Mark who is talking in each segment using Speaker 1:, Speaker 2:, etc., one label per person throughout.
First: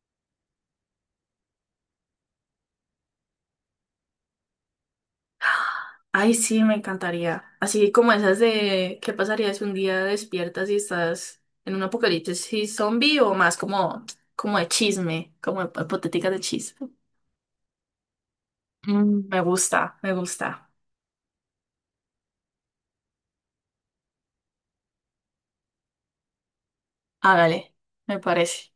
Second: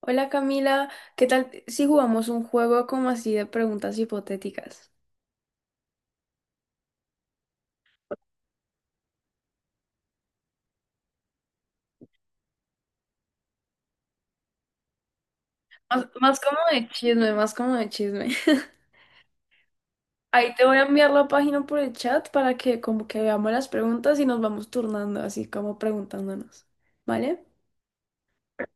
Speaker 1: Hola Camila, ¿qué tal si jugamos un juego como así de preguntas hipotéticas?
Speaker 2: Ay, sí, me encantaría. Así como esas de ¿qué pasaría si un día despiertas y estás en un apocalipsis zombie o más como de chisme, como
Speaker 1: Más,
Speaker 2: hipotética de
Speaker 1: más como
Speaker 2: chisme?
Speaker 1: de chisme, más como de chisme.
Speaker 2: Mm, me gusta, me gusta.
Speaker 1: Ahí te voy a enviar la página por el chat para que como que veamos las preguntas y nos vamos turnando, así como preguntándonos, ¿vale?
Speaker 2: Hágale, me parece.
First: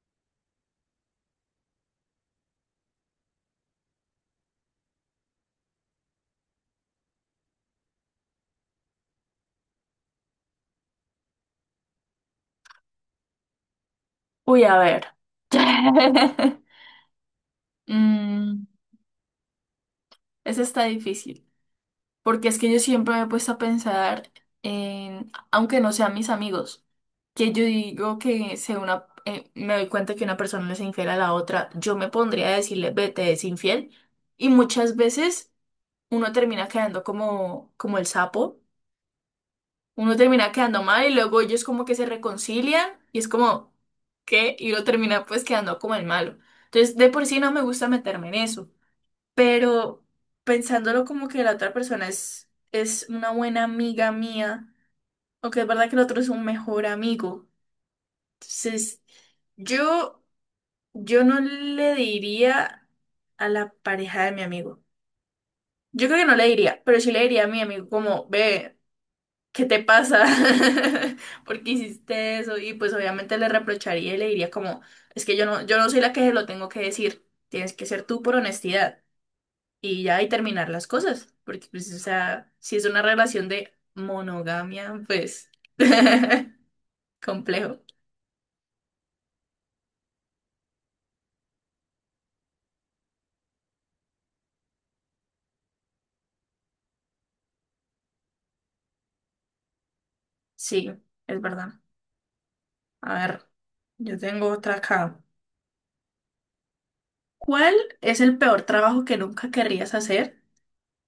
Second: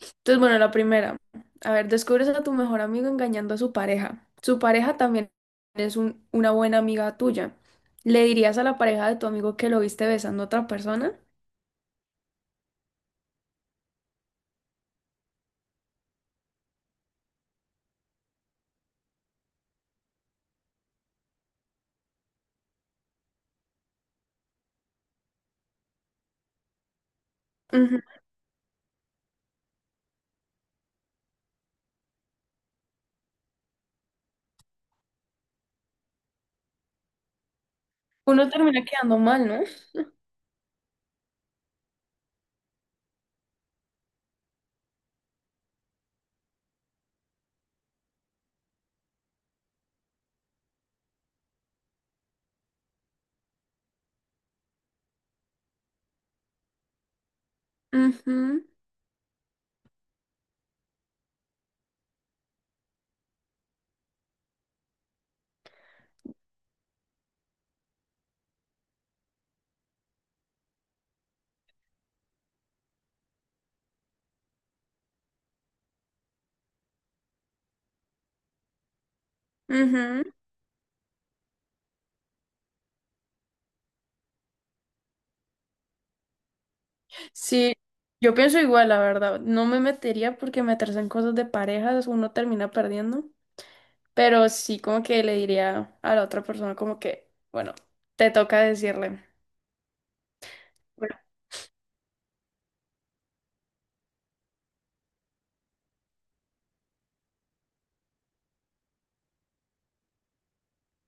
Speaker 1: Entonces, bueno, la primera. A ver, descubres a tu mejor amigo engañando a su pareja. Su pareja también es una buena amiga tuya. ¿Le dirías a la pareja de tu amigo que lo viste besando a otra persona?
Speaker 2: Uy, a ver. Mm, Ese está difícil. Porque es que yo siempre me he puesto a pensar en, aunque no sean mis amigos, que yo
Speaker 1: Ujú.
Speaker 2: digo que se una, me doy cuenta que una persona le es infiel a la otra, yo me pondría a decirle, vete, es infiel. Y muchas veces uno termina quedando como, como el
Speaker 1: Uno
Speaker 2: sapo,
Speaker 1: termina quedando mal, ¿no?
Speaker 2: uno termina quedando mal y luego ellos como que se reconcilian y es como, ¿qué? Y uno termina pues quedando como el malo. Entonces, de por sí no me gusta meterme en eso, pero pensándolo como que la otra persona es una buena amiga mía, o que es verdad que el otro es un mejor amigo.
Speaker 1: Ujú.
Speaker 2: Entonces, yo, yo no le diría a la pareja de mi amigo. Yo creo que no le diría, pero sí le diría a mi amigo como, ve, ¿qué te pasa? ¿Por qué hiciste eso? Y pues obviamente le reprocharía y le diría como, es que yo no soy la que se lo tengo que decir. Tienes que ser tú por honestidad. Y ya,
Speaker 1: Ujú.
Speaker 2: y terminar las cosas, porque pues, o sea, si es una relación de monogamia, pues
Speaker 1: Sí,
Speaker 2: complejo.
Speaker 1: yo pienso igual, la verdad. No me metería porque meterse en cosas de parejas uno termina perdiendo. Pero sí como que le diría a la otra persona como que, bueno, te toca decirle.
Speaker 2: Sí,
Speaker 1: Bueno,
Speaker 2: es verdad. A ver, yo tengo otra acá. ¿Cuál es el peor trabajo que nunca querrías hacer?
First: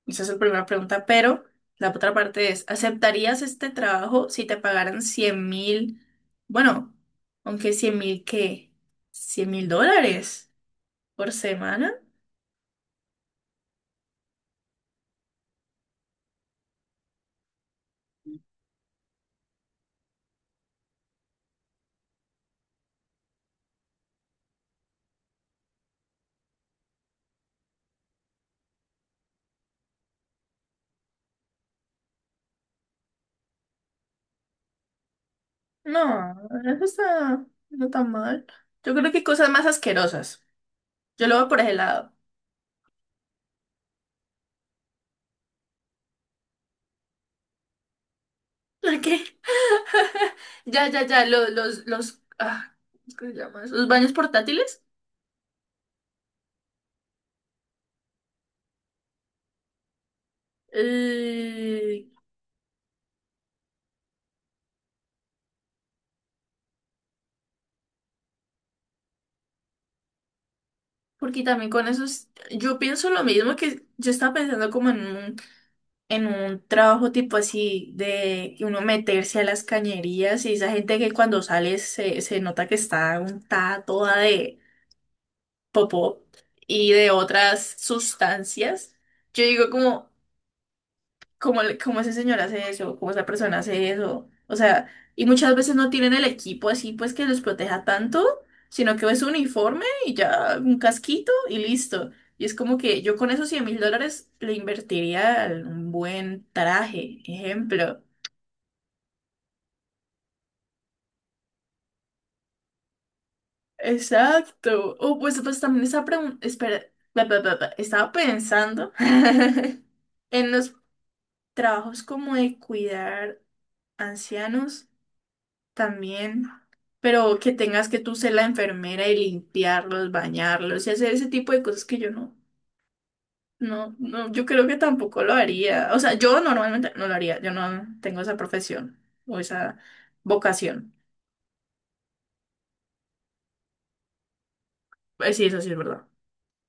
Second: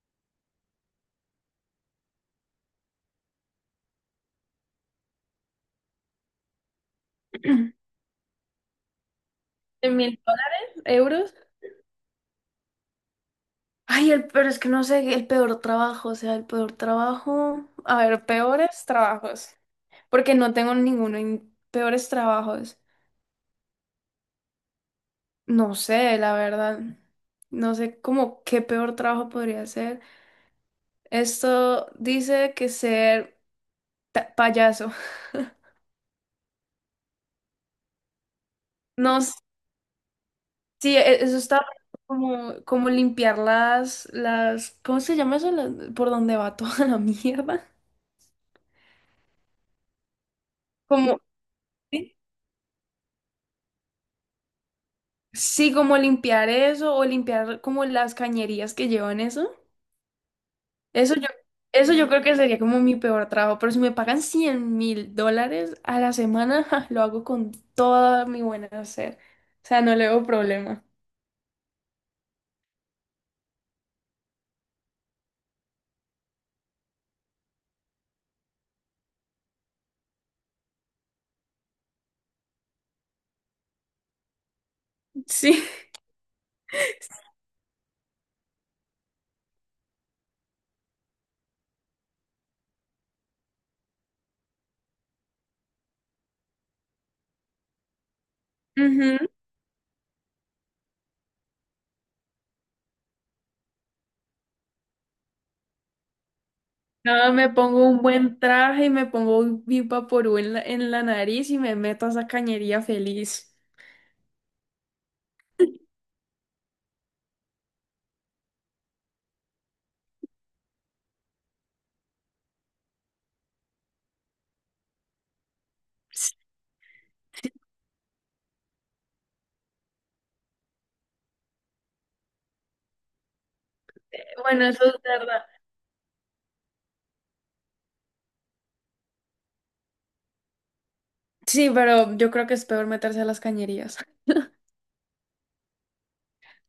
Speaker 2: Esa es la primera pregunta, pero la otra parte es, ¿aceptarías este trabajo si te pagaran 100.000? Bueno, aunque 100.000, ¿qué? ¿100.000
Speaker 1: ¿En mil
Speaker 2: dólares
Speaker 1: dólares?
Speaker 2: por
Speaker 1: ¿Euros?
Speaker 2: semana?
Speaker 1: Ay, el, pero es que no sé, el peor trabajo, o sea, el peor trabajo. A ver, peores trabajos. Porque no tengo ninguno en peores trabajos. No sé, la verdad. No sé cómo qué peor trabajo podría ser. Esto dice que ser payaso.
Speaker 2: No, eso está no tan mal. Yo creo
Speaker 1: No,
Speaker 2: que hay cosas más asquerosas.
Speaker 1: sí,
Speaker 2: Yo lo
Speaker 1: eso
Speaker 2: veo por
Speaker 1: está
Speaker 2: ese lado.
Speaker 1: como, como limpiar las, ¿cómo se llama eso? Las- por donde va toda la mierda.
Speaker 2: ¿Por qué? Ya, ya,
Speaker 1: Como,
Speaker 2: ya, los, los,
Speaker 1: ¿sí?
Speaker 2: los, ah, ¿cómo se llama eso? Los baños portátiles.
Speaker 1: Sí, como limpiar eso o limpiar como las cañerías que llevan eso. Eso yo, eso
Speaker 2: Eh,
Speaker 1: yo creo que sería como mi peor trabajo, pero si me pagan $100,000 a la semana, ja, lo hago con toda mi buena hacer. O sea, no le veo problema.
Speaker 2: porque también con esos, yo pienso lo mismo que yo estaba pensando como en un, trabajo tipo así de que uno meterse a las cañerías y esa gente que cuando sale se nota que está untada toda de
Speaker 1: Sí.
Speaker 2: popó y de otras sustancias, yo digo como ese señor hace eso, como esa persona hace eso, o sea, y muchas veces no tienen el equipo así pues que los proteja tanto, sino que es un
Speaker 1: Ujú.
Speaker 2: uniforme y ya un casquito y listo. Y es como que yo con esos 100.000 dólares le invertiría en un buen traje,
Speaker 1: No, me pongo un
Speaker 2: ejemplo.
Speaker 1: buen traje y me pongo un Big Vaporub en en la nariz y me meto a esa cañería feliz.
Speaker 2: Exacto. Oh, pues, pues también estaba, espera, bla, bla, bla, bla. Estaba pensando en los trabajos como de cuidar ancianos
Speaker 1: Sí,
Speaker 2: también, pero que tengas que tú ser la enfermera y limpiarlos, bañarlos y hacer ese tipo de cosas que yo no, no, no, yo creo
Speaker 1: Bueno,
Speaker 2: que
Speaker 1: eso es
Speaker 2: tampoco lo
Speaker 1: verdad.
Speaker 2: haría. O sea, yo normalmente no lo haría, yo no tengo esa profesión o esa vocación.
Speaker 1: Sí, pero yo creo que es peor meterse a las cañerías.
Speaker 2: Sí, eso sí es verdad.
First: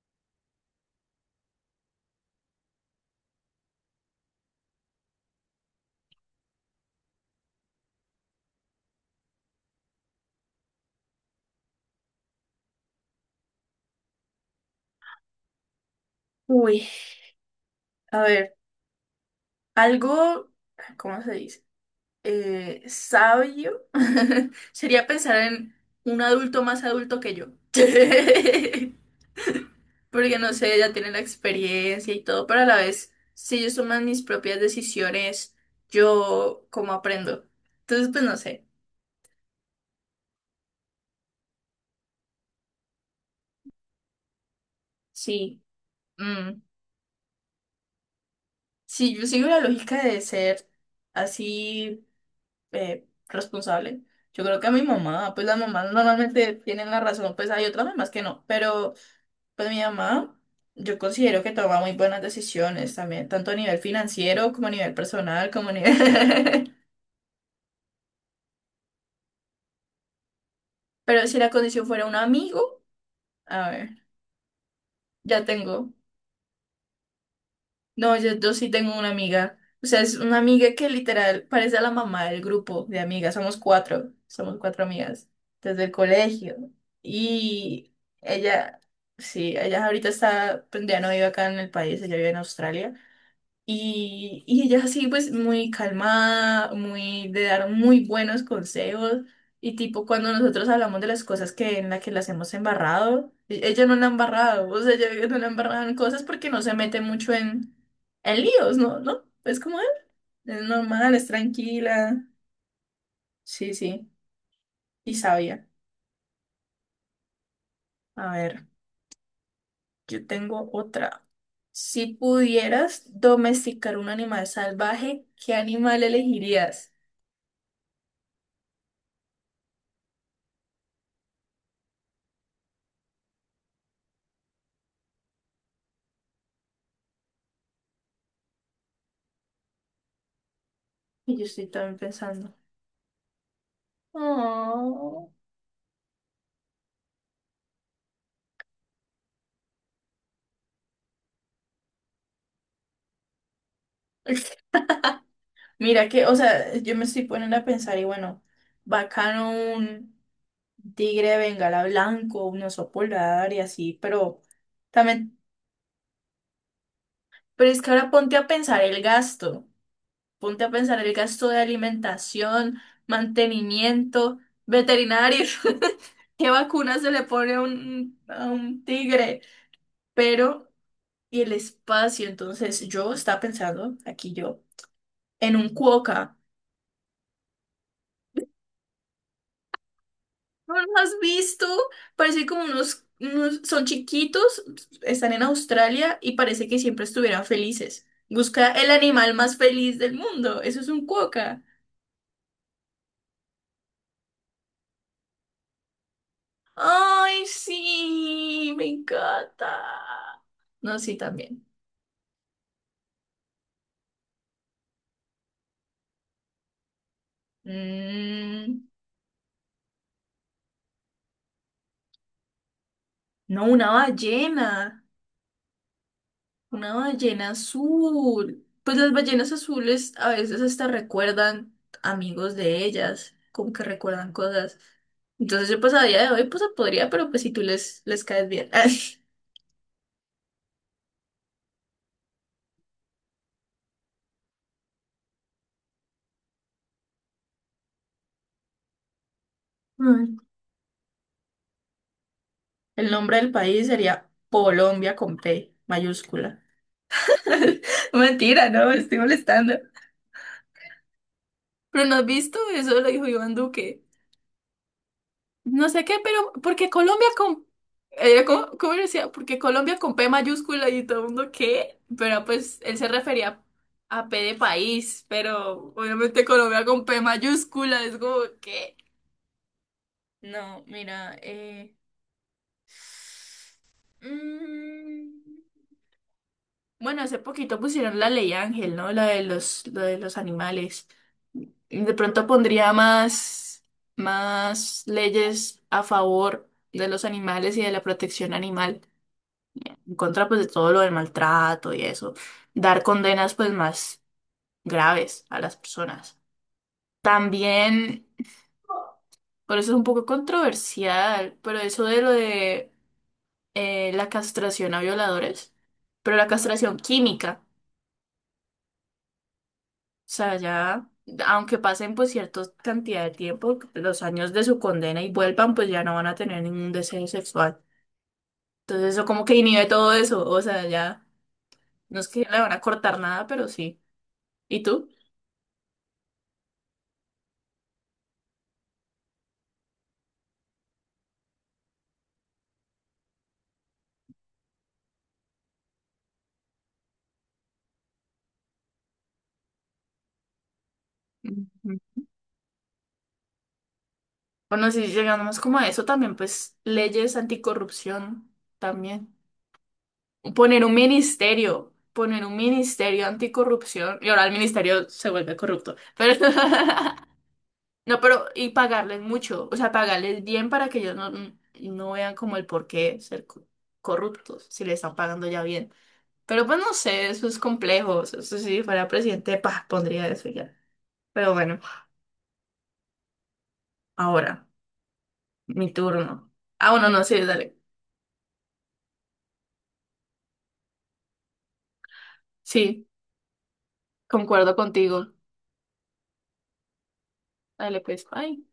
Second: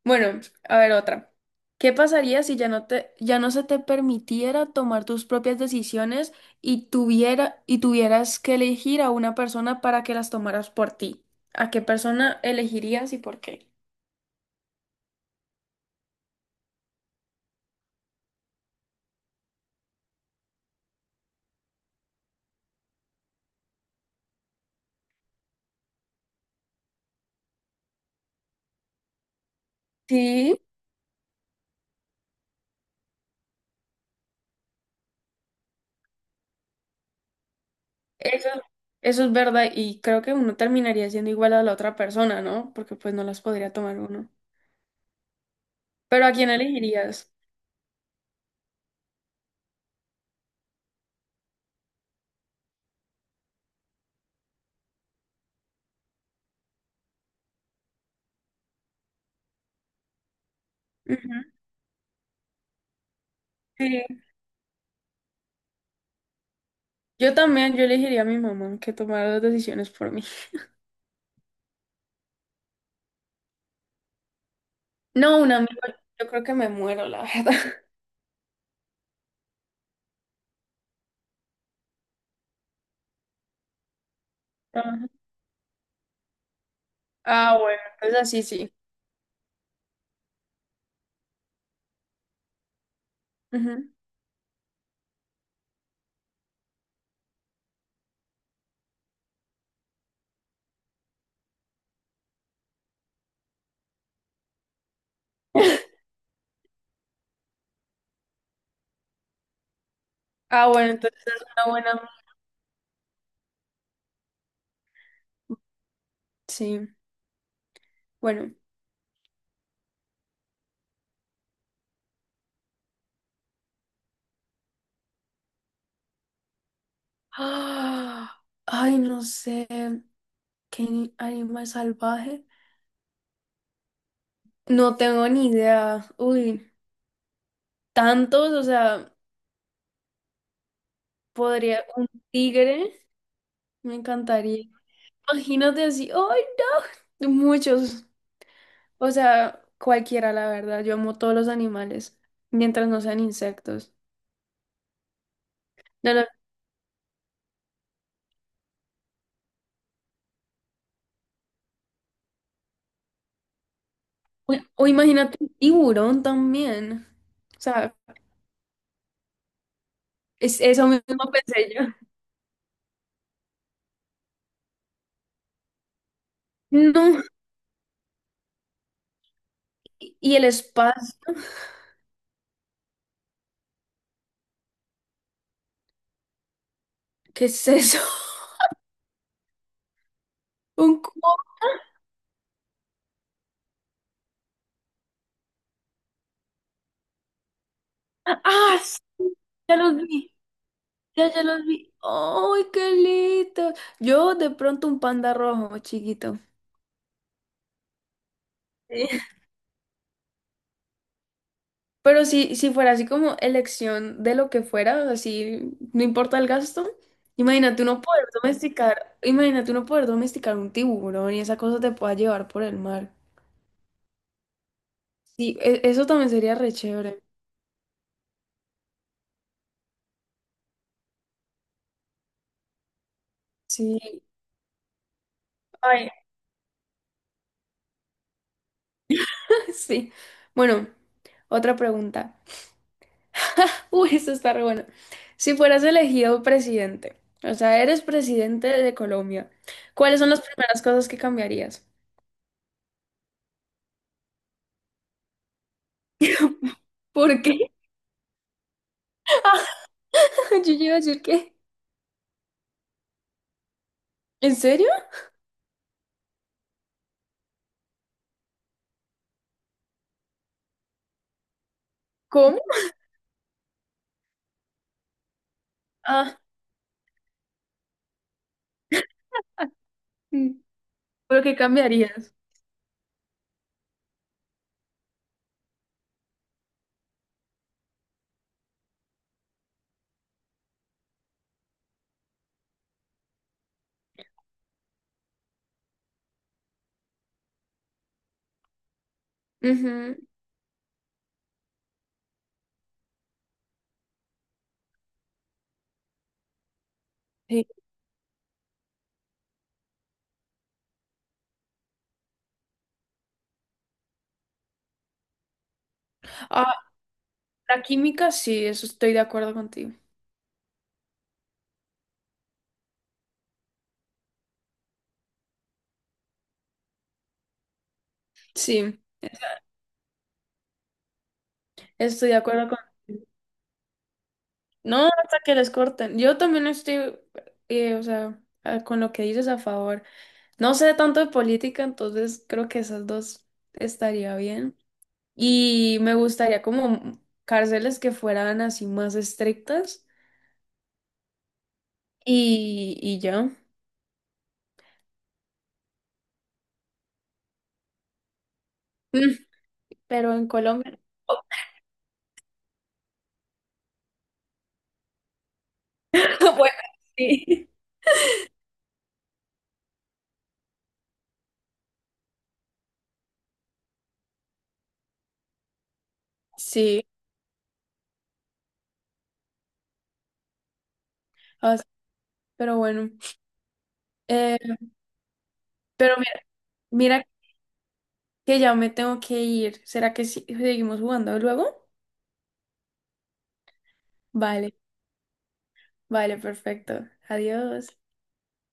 Speaker 1: Bueno, a ver otra. ¿Qué pasaría si ya no se te permitiera tomar tus propias decisiones y tuvieras que elegir a una persona para que las tomaras por ti? ¿A qué persona elegirías y por qué?
Speaker 2: Uy, a ver, algo, ¿cómo se dice? Sabio sería pensar en un adulto más adulto que yo. Porque no
Speaker 1: Sí.
Speaker 2: sé, ya tienen la experiencia y todo, pero a la vez, si ellos toman mis propias decisiones, yo cómo aprendo. Entonces, pues no
Speaker 1: Eso,
Speaker 2: sé,
Speaker 1: eso es verdad y creo que uno terminaría siendo igual a la otra persona, ¿no? Porque pues no las podría tomar uno.
Speaker 2: sí,
Speaker 1: Pero ¿a quién
Speaker 2: mm,
Speaker 1: elegirías?
Speaker 2: si yo sigo la lógica de ser así, responsable, yo creo que a mi mamá, pues las mamás normalmente tienen la razón, pues hay otras mamás que no, pero pues mi mamá, yo
Speaker 1: Ujú,
Speaker 2: considero que toma muy buenas decisiones también, tanto a nivel
Speaker 1: sí.
Speaker 2: financiero como a nivel personal, como a nivel...
Speaker 1: Yo también, yo elegiría a mi mamá que tomara las decisiones por mí.
Speaker 2: Pero si la condición fuera un amigo... A ver.
Speaker 1: No,
Speaker 2: Ya
Speaker 1: un amigo,
Speaker 2: tengo.
Speaker 1: yo creo que me muero, la verdad.
Speaker 2: No, yo sí tengo una amiga. O sea, es una amiga que literal parece a la mamá del grupo de amigas. Somos cuatro. Somos cuatro
Speaker 1: Ajá.
Speaker 2: amigas desde el colegio.
Speaker 1: Ah, bueno,
Speaker 2: Y
Speaker 1: entonces así sí.
Speaker 2: Ella, sí, ella ahorita está, pues ya no vive acá en el país, ella vive en Australia.
Speaker 1: Ujú.
Speaker 2: Y ella así, pues muy calmada, muy de dar muy buenos consejos. Y tipo, cuando nosotros hablamos de las cosas que en las que las hemos embarrado, ella no la ha embarrado, o sea, ella no la ha embarrado en cosas porque no se mete mucho en, líos, ¿no? ¿No? Es como él, es
Speaker 1: Ah, bueno, entonces
Speaker 2: normal, es
Speaker 1: es una buena.
Speaker 2: tranquila. Sí, sí, y sabia.
Speaker 1: Sí,
Speaker 2: A
Speaker 1: bueno.
Speaker 2: ver, yo tengo otra. Si pudieras domesticar un animal salvaje, ¿qué animal elegirías?
Speaker 1: Ah, ay, no sé. ¿Qué animal salvaje? No tengo ni idea. Uy. Tantos, o sea,
Speaker 2: Y yo estoy
Speaker 1: podría
Speaker 2: también
Speaker 1: un
Speaker 2: pensando.
Speaker 1: tigre, me encantaría.
Speaker 2: Oh.
Speaker 1: Imagínate así, ¡ay, no! Muchos, o sea, cualquiera, la verdad. Yo amo todos los animales, mientras no sean insectos.
Speaker 2: Mira
Speaker 1: No,
Speaker 2: que, o sea, yo me estoy poniendo a pensar y bueno, bacano un tigre de bengala blanco, un oso polar y así, pero
Speaker 1: o imagínate
Speaker 2: también,
Speaker 1: un tiburón también. O
Speaker 2: pero es que
Speaker 1: sea,
Speaker 2: ahora ponte a pensar el gasto,
Speaker 1: es
Speaker 2: ponte a
Speaker 1: eso
Speaker 2: pensar el
Speaker 1: mismo
Speaker 2: gasto de
Speaker 1: pensé yo.
Speaker 2: alimentación, mantenimiento, veterinario, qué vacunas se
Speaker 1: No,
Speaker 2: le pone a un tigre,
Speaker 1: y el
Speaker 2: pero
Speaker 1: espacio,
Speaker 2: y el espacio, entonces yo estaba pensando, aquí yo, en un cuoca.
Speaker 1: ¿qué es eso?
Speaker 2: ¿No los
Speaker 1: Un
Speaker 2: has
Speaker 1: cubo.
Speaker 2: visto? Parece como unos, son chiquitos, están en Australia y parece que siempre estuvieran felices. Busca
Speaker 1: ¡Ah!
Speaker 2: el
Speaker 1: Sí,
Speaker 2: animal más
Speaker 1: ya los
Speaker 2: feliz del
Speaker 1: vi.
Speaker 2: mundo. Eso es un
Speaker 1: Ya
Speaker 2: cuoca.
Speaker 1: los vi. ¡Ay, qué lindo! Yo de pronto un panda rojo, chiquito.
Speaker 2: Ay, sí, me
Speaker 1: Sí.
Speaker 2: encanta. No, sí, también.
Speaker 1: Pero si fuera así como elección de lo que fuera, así no importa el gasto, imagínate uno poder
Speaker 2: Mm,
Speaker 1: domesticar, imagínate uno poder domesticar un tiburón y esa cosa te pueda llevar por el mar.
Speaker 2: no, una ballena.
Speaker 1: Sí, eso también sería re
Speaker 2: Una
Speaker 1: chévere.
Speaker 2: ballena azul. Pues las ballenas azules a veces hasta recuerdan amigos de ellas, como que
Speaker 1: Sí.
Speaker 2: recuerdan cosas. Entonces yo pues a
Speaker 1: Ay.
Speaker 2: día de hoy pues podría, pero pues si tú les caes bien.
Speaker 1: Sí. Bueno, otra pregunta. Uy, esto está re bueno. Si fueras elegido presidente, o sea, eres presidente de Colombia, ¿cuáles son
Speaker 2: Mm.
Speaker 1: las primeras cosas que cambiarías?
Speaker 2: El nombre del país sería Colombia con P mayúscula.
Speaker 1: ¿Por qué?
Speaker 2: Mentira, no, me estoy molestando.
Speaker 1: Yo iba a decir que.
Speaker 2: Pero no has visto, eso lo dijo Iván Duque.
Speaker 1: ¿En serio?
Speaker 2: No sé qué, pero porque Colombia con... ¿cómo decía? Porque Colombia con P mayúscula y todo el mundo qué, pero
Speaker 1: ¿Cómo?
Speaker 2: pues él se refería a P de país, pero
Speaker 1: Ah,
Speaker 2: obviamente Colombia con P mayúscula es como qué.
Speaker 1: mm,
Speaker 2: No, mira,
Speaker 1: ¿pero qué cambiarías?
Speaker 2: mm, bueno, hace poquito pusieron la ley Ángel, ¿no? La de los animales. De pronto pondría más leyes a favor de los animales y de la protección animal, en
Speaker 1: Ujú,
Speaker 2: contra pues de todo lo del maltrato y eso, dar condenas pues más graves a las personas.
Speaker 1: sí.
Speaker 2: También, por eso es un poco controversial, pero eso de lo de la castración a violadores, pero la
Speaker 1: Ah,
Speaker 2: castración química, o
Speaker 1: la química, sí, eso estoy de acuerdo contigo.
Speaker 2: sea, ya, aunque pasen pues cierta cantidad de tiempo, los años de su condena y vuelvan, pues ya no van a tener ningún deseo sexual.
Speaker 1: Sí,
Speaker 2: Entonces eso como que inhibe todo eso, o sea, ya, no es
Speaker 1: estoy de
Speaker 2: que le
Speaker 1: acuerdo
Speaker 2: van a cortar
Speaker 1: contigo.
Speaker 2: nada, pero sí. ¿Y
Speaker 1: No,
Speaker 2: tú?
Speaker 1: hasta que les corten. Yo también estoy, o sea, ah, con lo que dices a favor. No sé tanto de política, entonces creo que esas dos estaría bien. Y me gustaría como cárceles que fueran así más estrictas
Speaker 2: Ujú.
Speaker 1: y ya.
Speaker 2: Bueno, si llegamos como a eso también, pues leyes anticorrupción también.
Speaker 1: Mm, pero en Colombia.
Speaker 2: Poner un ministerio anticorrupción. Y ahora el ministerio se vuelve corrupto. Pero
Speaker 1: Bueno, sí.
Speaker 2: no, pero y pagarles mucho, o sea, pagarles bien para que ellos no vean como el por qué ser corruptos, si le están pagando ya bien. Pero pues no
Speaker 1: Sí,
Speaker 2: sé, eso es complejo. Eso si fuera presidente, pondría eso ya. Pero
Speaker 1: o
Speaker 2: bueno,
Speaker 1: sea, pero bueno. Eh,
Speaker 2: ahora, mi
Speaker 1: pero mira,
Speaker 2: turno. Ah, bueno, no,
Speaker 1: mira
Speaker 2: sí, dale.
Speaker 1: que ya me tengo que ir. ¿Será que seguimos jugando luego?
Speaker 2: Sí.
Speaker 1: Vale,
Speaker 2: Concuerdo contigo.
Speaker 1: vale, perfecto. Adiós.
Speaker 2: Dale, pues. Bye.